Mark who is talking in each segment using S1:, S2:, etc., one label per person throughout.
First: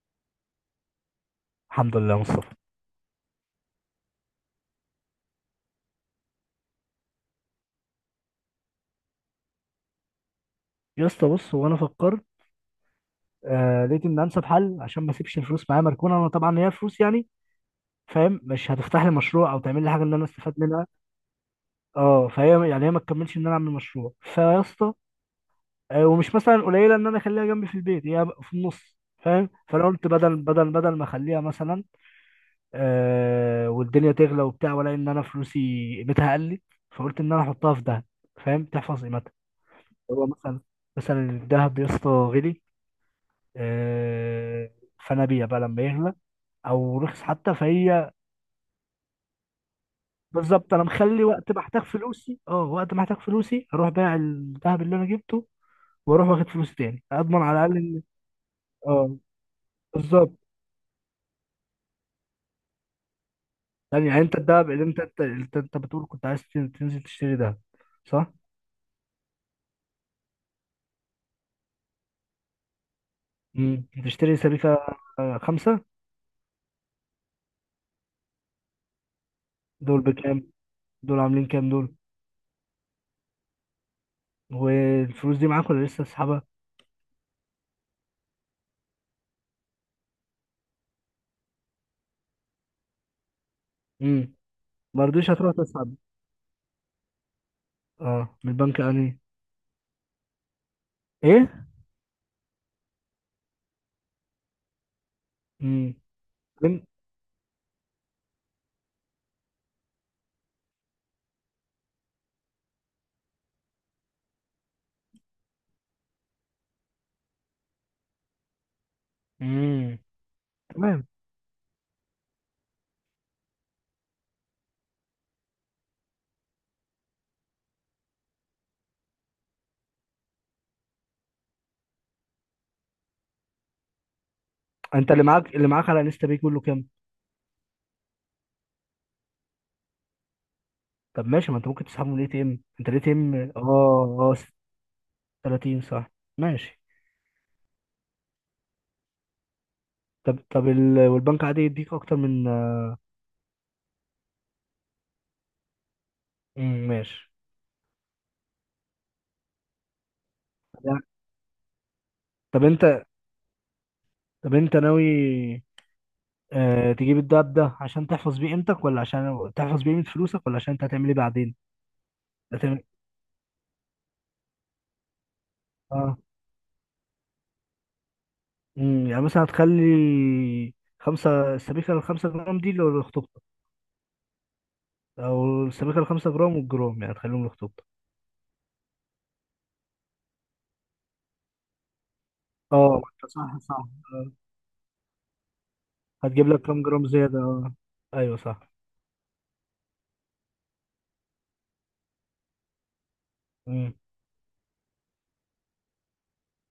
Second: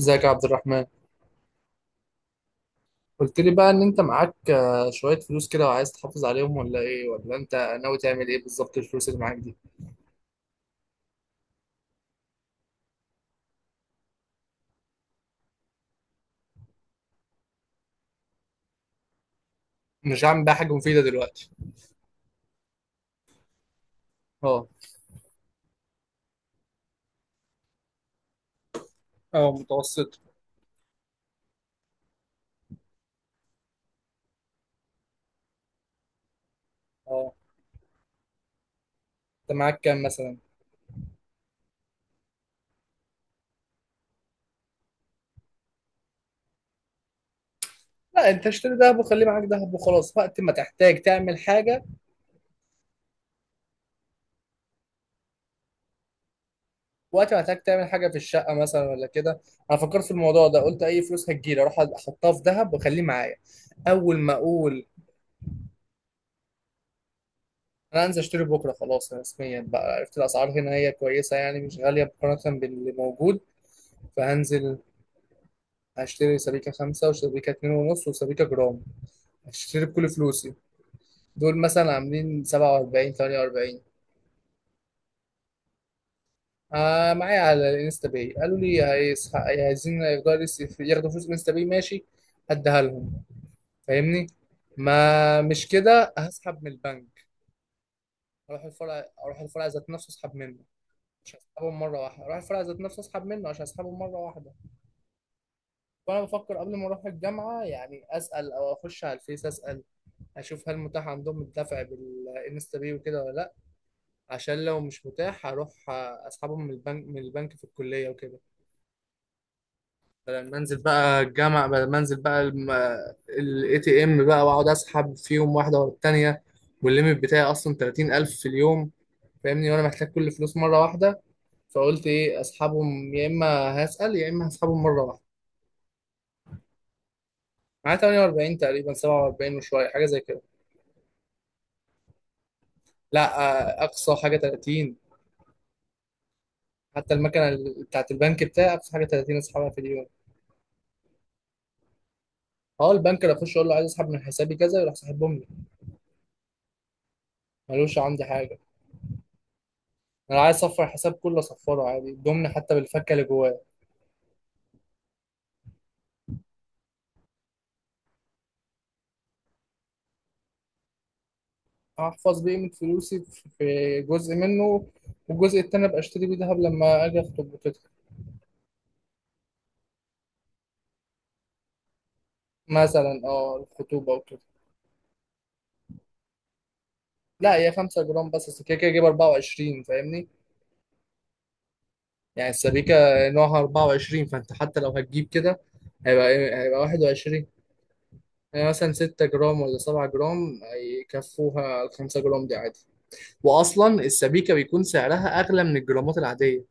S1: ازيك يا عبد الرحمن.
S2: الحمد لله يا مصطفى.
S1: قلت لي بقى ان انت معاك شوية فلوس كده، وعايز تحافظ عليهم ولا ايه، ولا انت ناوي تعمل ايه بالظبط الفلوس اللي معاك دي؟
S2: يا اسطى بص، هو انا فكرت لقيت ان انسب حل عشان ما اسيبش الفلوس معايا مركونه. انا طبعا هي فلوس يعني، فاهم، مش هتفتح لي مشروع او تعمل لي حاجه ان انا
S1: مش هعمل
S2: استفاد
S1: بقى حاجة
S2: منها.
S1: مفيدة دلوقتي.
S2: اه، فهي يعني هي ما تكملش ان انا اعمل مشروع، فيا
S1: اه.
S2: اسطى، آه، ومش مثلا قليله ان انا اخليها جنبي في البيت، هي في النص، فاهم.
S1: اه
S2: فانا قلت
S1: متوسط.
S2: بدل ما اخليها مثلا، آه، والدنيا تغلى وبتاع، ولا ان انا فلوسي قيمتها قلت. فقلت ان
S1: اه.
S2: انا احطها في دهب، فاهم، تحفظ قيمتها.
S1: انت معاك كام
S2: هو
S1: مثلا؟
S2: مثلا، الدهب يا اسطى غلي آه، فنبيع بقى لما يغلى او رخص حتى، فهي
S1: لا، انت اشتري دهب وخليه معاك دهب وخلاص، وقت ما
S2: بالظبط. انا
S1: تحتاج
S2: مخلي
S1: تعمل
S2: وقت ما احتاج
S1: حاجة.
S2: فلوسي، وقت ما احتاج فلوسي اروح بايع الذهب اللي انا جبته، واروح واخد فلوسي تاني،
S1: وقت ما
S2: اضمن
S1: تحتاج
S2: على
S1: تعمل
S2: الاقل
S1: حاجة في الشقة مثلا ولا
S2: اه.
S1: كده؟ انا فكرت في
S2: بالظبط.
S1: الموضوع ده، قلت اي فلوس هتجيلي اروح احطها في دهب واخليه معايا.
S2: يعني
S1: اول
S2: يعني
S1: ما
S2: انت الذهب اللي
S1: اقول
S2: انت انت انت أنت بتقول كنت عايز تنزل تشتري ذهب،
S1: انا هنزل
S2: صح؟
S1: اشتري بكره، خلاص رسميا بقى عرفت الاسعار هنا، هي كويسه يعني، مش غاليه مقارنه باللي موجود.
S2: امم، تشتري سبيكة؟
S1: فهنزل
S2: آه، خمسة.
S1: هشتري سبيكة خمسة، وسبيكة 2.5، وسبيكة جرام، هشتري
S2: دول
S1: بكل
S2: بكام؟
S1: فلوسي.
S2: دول عاملين
S1: دول
S2: كام
S1: مثلا
S2: دول؟
S1: عاملين 47، 48.
S2: والفلوس دي معاك ولا لسه تسحبها؟
S1: معايا على الانستا باي، قالوا لي عايزين ياخدوا ياخدوا فلوس الانستا باي، ماشي، هديها لهم، فاهمني.
S2: امم. ما رضيتش
S1: ما
S2: هتروح
S1: مش
S2: تسحب،
S1: كده هسحب من البنك.
S2: اه، من
S1: اروح
S2: البنك
S1: الفرع
S2: يعني؟
S1: اروح الفرع ذات نفسه اسحب منه. مش
S2: ايه؟
S1: هسحبهم مرة واحدة، أروح الفرع ذات نفسه أسحب منه عشان أسحبهم مرة واحدة.
S2: امم.
S1: فأنا بفكر قبل ما أروح الجامعة يعني أسأل، أو أخش على الفيس أسأل، أشوف هل متاح عندهم الدفع بالإنستا باي وكده ولا لأ. عشان لو مش متاح هروح أسحبهم من البنك من البنك في الكلية وكده.
S2: امم. تمام.
S1: بدل ما أنزل بقى الإي تي إم بقى، وأقعد أسحب فيهم واحدة ورا التانية، والليميت بتاعي أصلا 30,000 في اليوم. فاهمني، وأنا محتاج كل فلوس مرة واحدة. فقلت إيه؟ أسحبهم يا إما، هسأل يا إما هسحبهم مرة
S2: انت
S1: واحدة.
S2: اللي معاك على انستا باي كله كام؟
S1: معاه 48 تقريبا، 47 وشويه، حاجه زي كده.
S2: طب ماشي، ما انت ممكن تسحبه من الاي تي ام، انت الاي تي ام
S1: لا، اقصى
S2: اه
S1: حاجه
S2: اه؟
S1: 30.
S2: 30 صح. ماشي.
S1: حتى المكنه بتاعت البنك بتاعي اقصى حاجه 30 اسحبها في اليوم.
S2: طب والبنك عادي يديك اكتر من...
S1: اه، البنك اللي اخش اقول له عايز اسحب من حسابي كذا، يروح ساحبهم لي.
S2: امم. ماشي.
S1: ملوش عندي حاجه. انا عايز اصفر
S2: لا،
S1: الحساب كله، اصفره عادي، الضمن
S2: طب
S1: حتى
S2: انت
S1: بالفكه اللي جواه.
S2: طب انت ناوي تجيب الدهب ده عشان تحفظ بيه قيمتك، ولا عشان تحفظ بيه قيمة فلوسك، ولا عشان انت هتعمل ايه بعدين؟
S1: احفظ بقيمه
S2: هتعمل
S1: فلوسي في جزء منه، والجزء التاني ابقى
S2: اه.
S1: اشتري بيه دهب لما اجي اخطب وكده.
S2: امم، يعني مثلا هتخلي خمسة، السبيكة الخمسة جرام دي
S1: مثلا
S2: لخطوبتك؟
S1: اه، الخطوبه وكده.
S2: أو السبيكة الخمسة جرام والجرام يعني هتخليهم
S1: لا، هي
S2: لخطوبتك؟
S1: 5 جرام بس، أصل كده كده اجيب 24، فاهمني؟ يعني
S2: اه،
S1: السبيكة
S2: ما انت
S1: نوعها
S2: صح صح.
S1: 24،
S2: آه.
S1: فأنت حتى لو هتجيب كده هيبقى
S2: هتجيب لك
S1: إيه؟ هيبقى
S2: كام جرام زيادة،
S1: 21.
S2: اه؟ ايوه
S1: يعني
S2: صح.
S1: مثلا 6 جرام ولا 7 جرام، يكفوها ال 5 جرام دي عادي.
S2: مم.
S1: وأصلا السبيكة بيكون سعرها أغلى من الجرامات العادية.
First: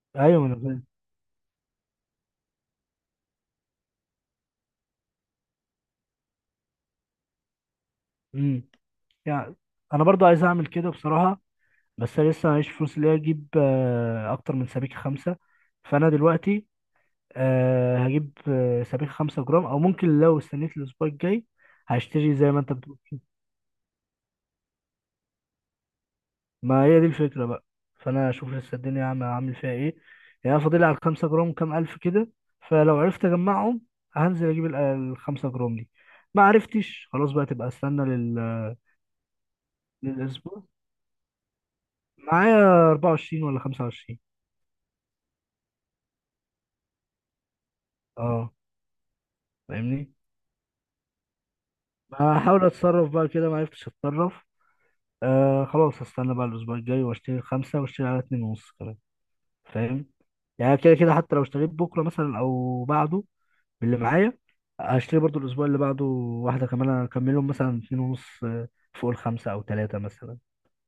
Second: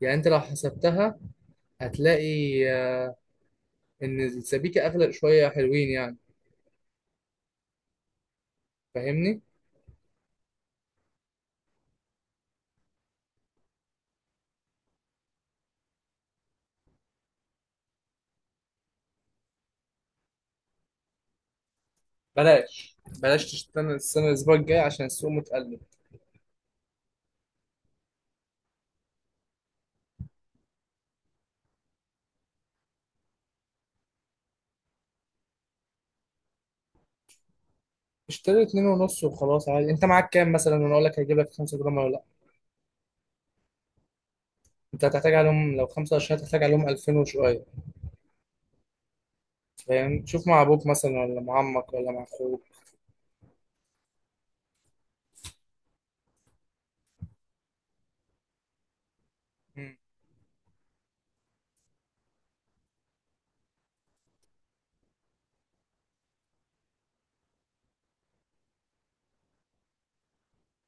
S1: يعني أنت
S2: ايوه
S1: لو
S2: ما انا فاهم.
S1: حسبتها هتلاقي إن السبيكة أغلى شوية، حلوين يعني.
S2: مم.
S1: فاهمني؟
S2: يعني انا برضو عايز اعمل كده بصراحة، بس انا لسه معيش فلوس اللي هي اجيب اكتر من سبيكة خمسة. فانا دلوقتي هجيب سبيكة خمسة جرام، او ممكن لو استنيت الاسبوع الجاي هشتري زي ما انت
S1: بلاش،
S2: بتقول.
S1: بلاش تستنى السنة، الأسبوع الجاي، عشان السوق متقلب.
S2: ما هي دي الفكرة بقى. فأنا أشوف لسه الدنيا عامل فيها إيه. يعني أنا فاضل لي على الخمسة جرام كام ألف كده. فلو عرفت أجمعهم هنزل أجيب الخمسة جرام دي. ما عرفتش خلاص بقى تبقى استنى
S1: اشتري اتنين ونص وخلاص عادي، انت معاك كام
S2: للأسبوع.
S1: مثلا وانا اقول لك هجيب لك 5 جرام ولا لا.
S2: معايا 24 ولا 25.
S1: انت هتحتاج عليهم لو 5 قرش، هتحتاج عليهم 2000 وشويه.
S2: أه، فاهمني.
S1: فاهم، تشوف مع ابوك مثلا، ولا مع عمك، ولا مع اخوك.
S2: هحاول أتصرف بقى كده. ما عرفتش أتصرف، آه، خلاص هستنى بقى الأسبوع الجاي، وأشتري الخمسة وأشتري على اتنين ونص كمان،
S1: مم.
S2: فاهم. يعني كده كده حتى لو اشتريت بكرة مثلا أو بعده، اللي معايا هشتري برضو الاسبوع اللي بعده واحده كمان، هكملهم مثلا اتنين ونص فوق الخمسه، او تلاته مثلا،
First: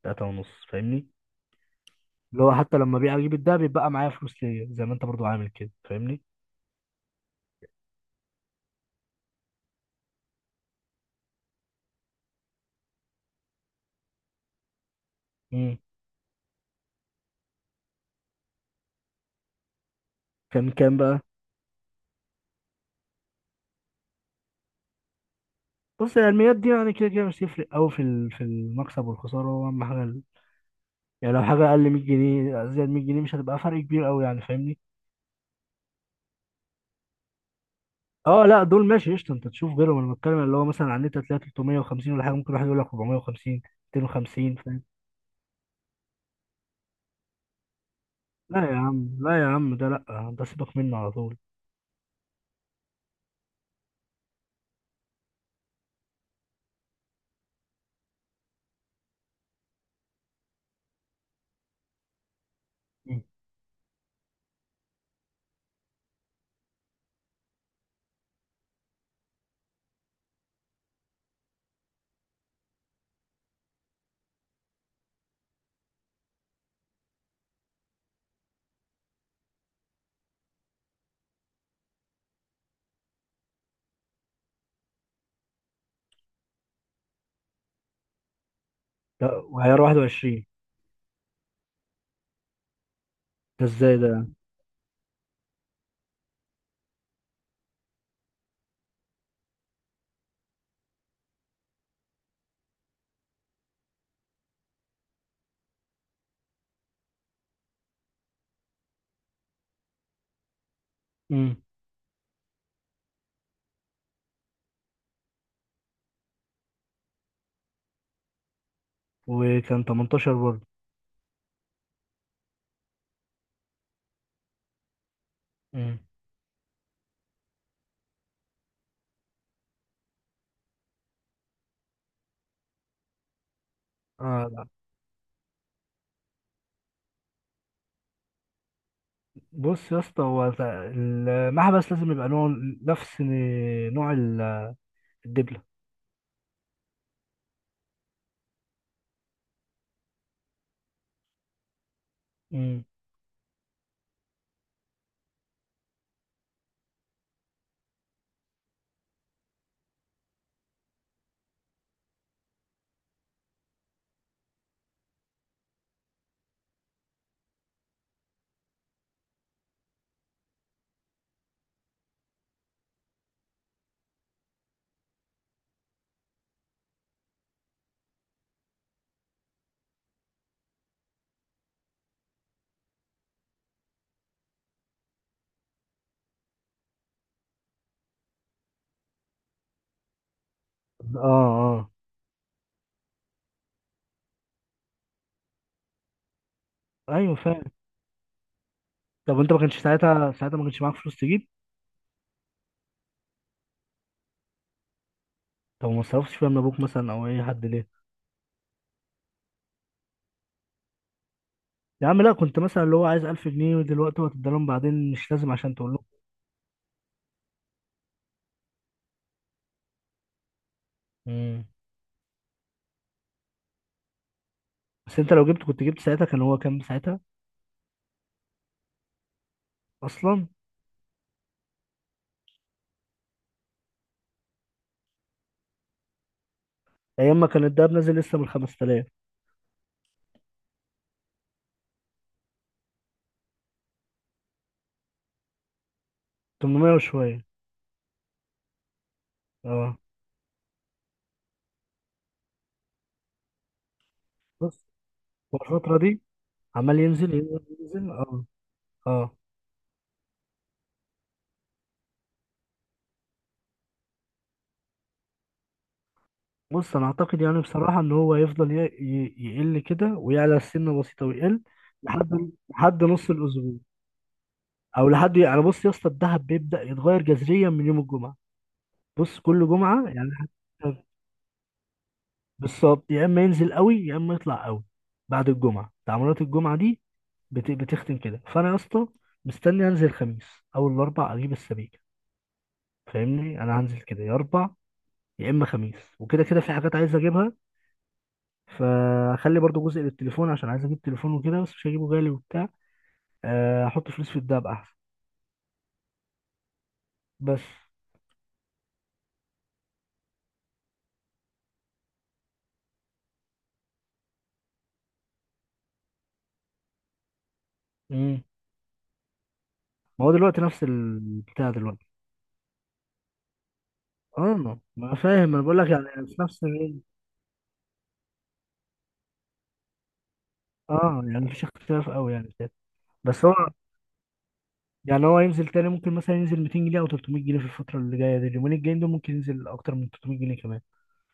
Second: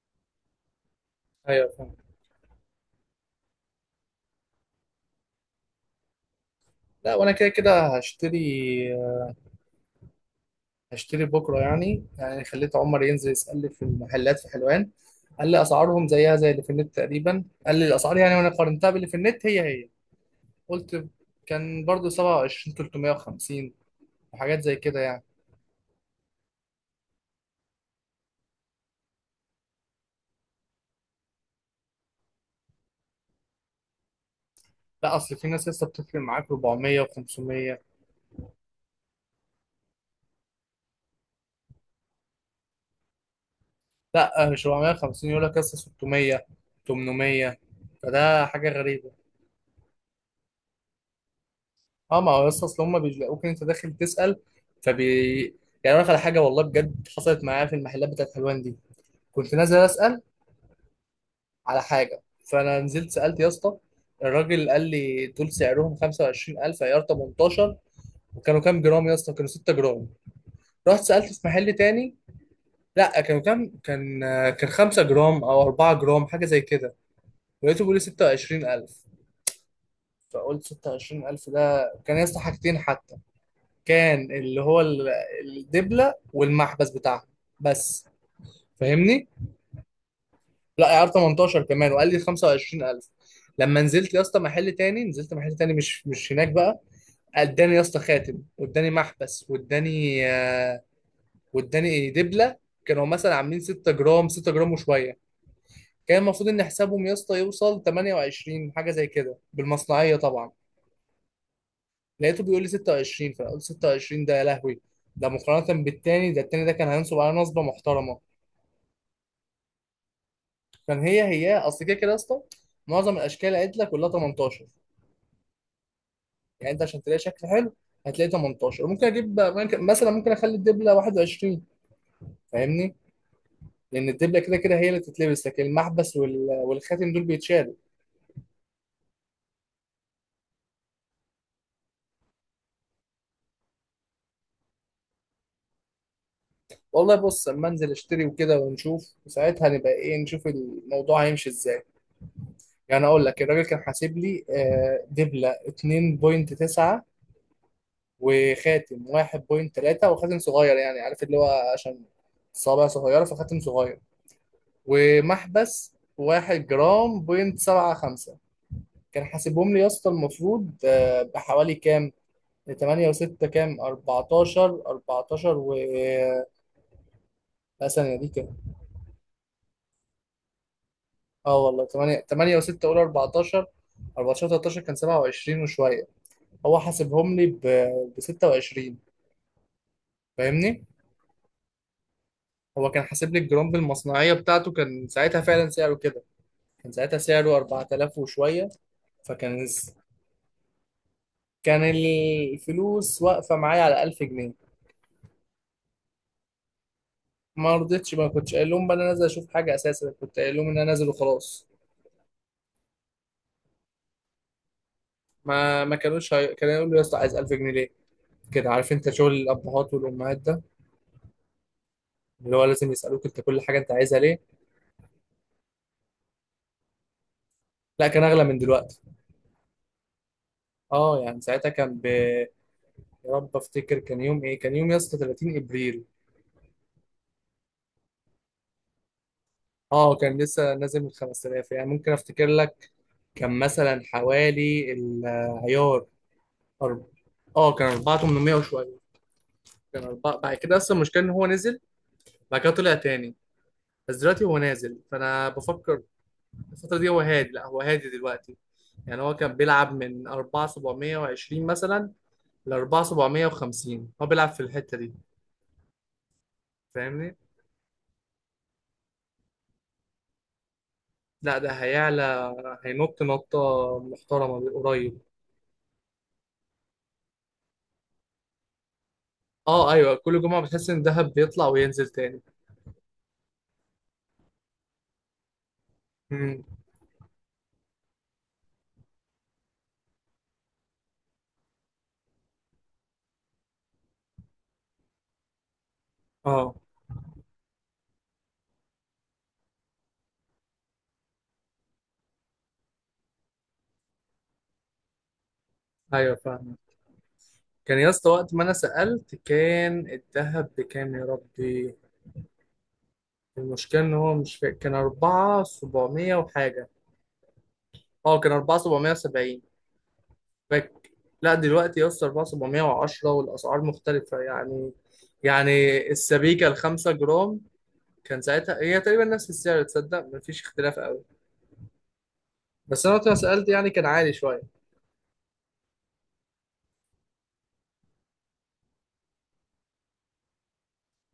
S2: تلاته ونص، فاهمني.
S1: ايوه فاهم.
S2: اللي هو حتى لما بيع اجيب الدهب بيبقى معايا فلوس ليا، زي ما انت برضو عامل كده، فاهمني.
S1: لا، وانا كده كده هشتري بكره، يعني خليت عمر ينزل يسال لي في المحلات في حلوان. قال لي
S2: امم.
S1: اسعارهم زيها زي اللي في النت تقريبا، قال لي الاسعار يعني، وانا قارنتها باللي في النت، هي هي.
S2: كان كام
S1: قلت،
S2: بقى؟
S1: كان برضو 27 350 وحاجات زي كده يعني.
S2: بص، هي الميات دي يعني كده كده مش هتفرق قوي في في المكسب والخساره. هو اهم حاجه يعني لو حاجه اقل 100 جنيه، زائد 100 جنيه، مش هتبقى فرق كبير قوي يعني، فاهمني.
S1: لا، اصل في ناس لسه بتفرق معاك 400 و500.
S2: اه لا، دول ماشي قشطه، انت تشوف غيرهم. انا بتكلم اللي هو مثلا على النت هتلاقي 350 ولا حاجه، ممكن واحد يقول لك 450،
S1: لا،
S2: 250،
S1: مش
S2: فاهم.
S1: 450، يقول لك لسه 600، 800، فده حاجه
S2: لا يا
S1: غريبه.
S2: عم، لا يا عم، ده لا، ده سيبك منه على طول.
S1: اه، ما هو يا اسطى، اصل هم بيلاقوك انت داخل تسأل، فبي. يعني اقول لك على حاجه، والله بجد حصلت معايا في المحلات بتاعت حلوان دي. كنت نازل اسأل على حاجه، فانا نزلت
S2: مم.
S1: سألت يا اسطى. الراجل قال لي دول سعرهم 25,000، عيار 18. وكانوا كام جرام يا اسطى؟ كانوا 6 جرام. رحت سألت في محل تاني. لا، كانوا كام؟ كان، كان 5 جرام او 4 جرام حاجه زي كده، لقيته بيقول لي 26,000. فقلت 26,000 ده كان يا اسطى حاجتين، كان اللي هو الدبلة والمحبس بتاعها بس، فاهمني.
S2: ده وعيار 21؟
S1: لا، عيار 18 كمان، وقال لي 25,000.
S2: ده
S1: لما
S2: ازاي ده
S1: نزلت يا
S2: يعني؟
S1: اسطى محل تاني نزلت محل تاني مش هناك بقى. اداني يا اسطى خاتم، واداني محبس، واداني دبلة. كانوا مثلا عاملين 6 جرام، 6 جرام وشوية، كان المفروض ان حسابهم يا اسطى يوصل 28 حاجة زي كده بالمصنعية طبعا.
S2: مم.
S1: لقيته بيقول لي 26، فانا قلت 26 ده يا لهوي، ده مقارنة بالتاني، ده التاني ده كان هينصب على نصبة محترمة.
S2: وكان 18 برضه؟
S1: عشان هي هي، اصل كده كده يا اسطى، معظم الاشكال اللي قالت لك كلها 18.
S2: مم.
S1: يعني انت عشان تلاقي شكل حلو هتلاقي 18، ممكن اجيب مثلا ممكن اخلي الدبله 21، فاهمني. لان الدبله
S2: اه
S1: كده
S2: لا،
S1: كده هي اللي تتلبس، لكن المحبس والخاتم دول بيتشالوا.
S2: بص يا اسطى، هو المحبس لازم يبقى نوع، نفس نوع الدبلة.
S1: والله بص، اما انزل اشتري وكده ونشوف، وساعتها نبقى ايه، نشوف الموضوع هيمشي ازاي.
S2: مم.
S1: يعني اقول لك الراجل كان حاسب لي دبله 2.9، وخاتم 1.3، وخاتم صغير يعني، عارف اللي هو عشان صابع صغيره فخاتم صغير، ومحبس واحد جرام بوينت سبعة خمسة. كان حاسبهم لي يا اسطى المفروض بحوالي كام؟ تمانية وستة كام؟ أربعتاشر و، لا، ثانية دي كام؟ اه والله، تمانية، تمانية وستة، قول 14. أربعتاشر، 13، كان 27 وشوية، هو حاسبهم لي بستة وعشرين. فاهمني؟
S2: اه اه.
S1: هو كان حاسب لي الجرام بالمصنعية بتاعته، كان ساعتها فعلا سعره كده، كان ساعتها
S2: ايوه
S1: سعره
S2: فاهم.
S1: 4000 وشوية.
S2: طب انت، ما
S1: فكان،
S2: كانش ساعتها ما كانش معاك فلوس تجيب؟
S1: كان الفلوس واقفة معايا على 1000 جنيه.
S2: طب ما صرفتش فيها من ابوك مثلا او اي حد
S1: ما
S2: ليه؟
S1: رضيتش، ما كنتش قايل لهم بقى انا نازل اشوف حاجه اساسا، كنت قايل لهم ان انا نازل وخلاص.
S2: يا عم لا، كنت مثلا اللي هو عايز 1000 جنيه ودلوقتي، هو هتديلهم بعدين، مش لازم عشان
S1: ما
S2: تقول
S1: ما
S2: لهم.
S1: كانوش كانوا يقولوا يا اسطى عايز 1000 جنيه ليه؟ كده عارف انت شغل الابهات والامهات ده،
S2: مم.
S1: اللي هو لازم يسالوك انت كل حاجه انت عايزها ليه.
S2: بس انت لو جبت، كنت جبت ساعتها، كان هو كام ساعتها
S1: لا، كان اغلى من دلوقتي.
S2: اصلا؟
S1: اه، يعني ساعتها كان يا رب افتكر، كان يوم ايه؟ كان يوم يا اسطى 30 ابريل.
S2: ايام ما كان الدهب نازل لسه من 5000،
S1: اه، كان لسه نازل من 5000، يعني ممكن افتكر لك، كان مثلا حوالي العيار
S2: 800
S1: أرب...
S2: وشويه.
S1: اه، كان 4800 وشويه،
S2: اه.
S1: كان أربعة. بعد كده اصلا المشكله ان هو نزل، بعد كده طلع تاني. بس دلوقتي هو
S2: بص
S1: نازل، فانا
S2: هو الفتره
S1: بفكر.
S2: دي،
S1: الفتره
S2: عمال
S1: دي هو
S2: ينزل
S1: هادي،
S2: ينزل
S1: لا هو هادي
S2: ينزل اه.
S1: دلوقتي. يعني
S2: اه
S1: هو كان بيلعب من 4720 مثلا ل 4750، هو بيلعب في الحته دي.
S2: بص، انا
S1: فاهمني،
S2: اعتقد يعني بصراحه ان هو يفضل يقل كده ويعلى سنه بسيطه
S1: لا،
S2: ويقل،
S1: ده هيعلى،
S2: لحد
S1: هينط
S2: نص
S1: نطه
S2: الاسبوع.
S1: محترمه
S2: او
S1: قريب.
S2: لحد يعني، بص يا اسطى، الدهب بيبدا يتغير جذريا من يوم الجمعه. بص كل
S1: اه،
S2: جمعه
S1: ايوه،
S2: يعني
S1: كل جمعه بتحس ان
S2: حتى.
S1: دهب بيطلع وينزل تاني.
S2: بالظبط، يا اما ينزل قوي يا اما يطلع قوي. بعد الجمعه، تعاملات
S1: امم.
S2: الجمعه دي بتختم كده. فانا يا اسطى مستني انزل الخميس، اول الاربع اجيب السبيكه. فاهمني، انا هنزل كده يا اربع يا اما خميس. وكده كده في
S1: اه،
S2: حاجات عايز اجيبها، فاخلي برضو جزء للتليفون عشان عايز اجيب تليفون وكده، بس مش هجيبه غالي وبتاع، احط فلوس في الدهب احسن،
S1: ايوه، فاهم.
S2: بس.
S1: كان يا اسطى وقت ما انا سالت كان الذهب بكام يا ربي، المشكله ان هو مش فاكر، كان 4700 وحاجه. اه،
S2: امم.
S1: كان 4770
S2: ما هو دلوقتي نفس
S1: باك. لا
S2: البتاع
S1: دلوقتي
S2: دلوقتي.
S1: يا اسطى 4710، والاسعار مختلفه
S2: اه ما
S1: يعني
S2: أنا فاهم، انا
S1: يعني
S2: بقول لك يعني، في نفس
S1: السبيكه ال
S2: الرينج.
S1: 5 جرام كان ساعتها هي تقريبا نفس السعر، تصدق مفيش اختلاف
S2: اه
S1: قوي.
S2: يعني مفيش اختلاف قوي يعني كده.
S1: بس انا وقت ما
S2: بس هو
S1: سالت يعني كان عالي شويه.
S2: يعني، هو ينزل تاني. ممكن مثلا ينزل 200 جنيه او 300 جنيه في الفتره اللي جايه دي. اليومين الجايين دول ممكن ينزل اكتر من 300 جنيه كمان.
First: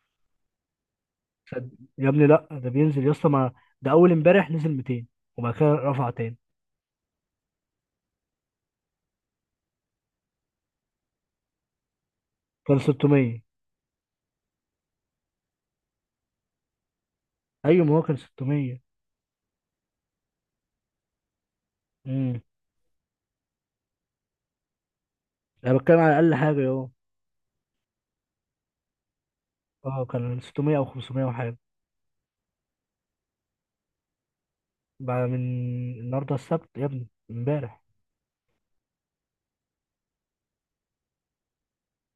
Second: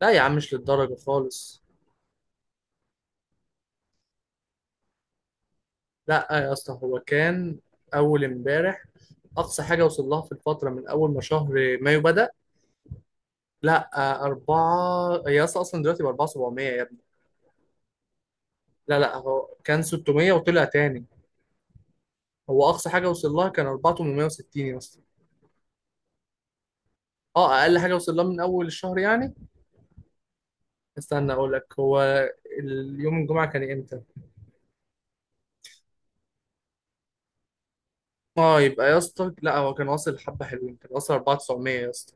S1: لا يا عم، مش للدرجه خالص.
S2: صد- يا ابني لا، ده بينزل يا اسطى، ما ده اول امبارح نزل 200 وبعد كده رفع
S1: لا
S2: تاني.
S1: يا اسطى هو كان اول امبارح اقصى حاجه وصل لها في الفتره من اول ما شهر مايو بدا.
S2: كان 600.
S1: لا، أربعة، هي أصلا دلوقتي ب 4700 يا ابني.
S2: ايوه ما هو كان 600.
S1: لا لا، هو كان 600 وطلع تاني.
S2: امم.
S1: هو أقصى حاجة وصل لها كان 4860 يا اسطى.
S2: انا بتكلم على اقل حاجه اهو،
S1: اه، اقل حاجه وصل لها من اول الشهر يعني.
S2: اه كان 600 او 500
S1: استنى اقول
S2: وحاجه.
S1: لك، هو اليوم الجمعه كان امتى؟
S2: بعد من النهارده السبت يا ابني امبارح.
S1: اه، يبقى يا اسطى لا هو كان واصل، حبه حلوين، كان واصل 4900 يا اسطى،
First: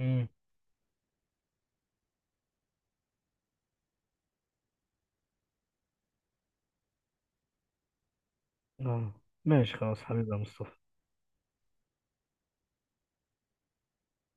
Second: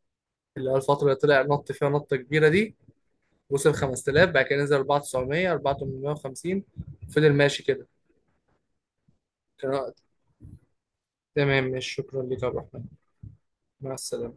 S2: امم.
S1: اللي هو الفتره اللي طلع نط فيها نطه كبيره دي، وصل 5000، بعد كده نزل 4900، 4850، فضل ماشي كده.
S2: اه ماشي
S1: كان-
S2: خلاص حبيبي يا مصطفى.
S1: تمام، ماشي، شكرا لك يا عبد الرحمن، مع السلامه.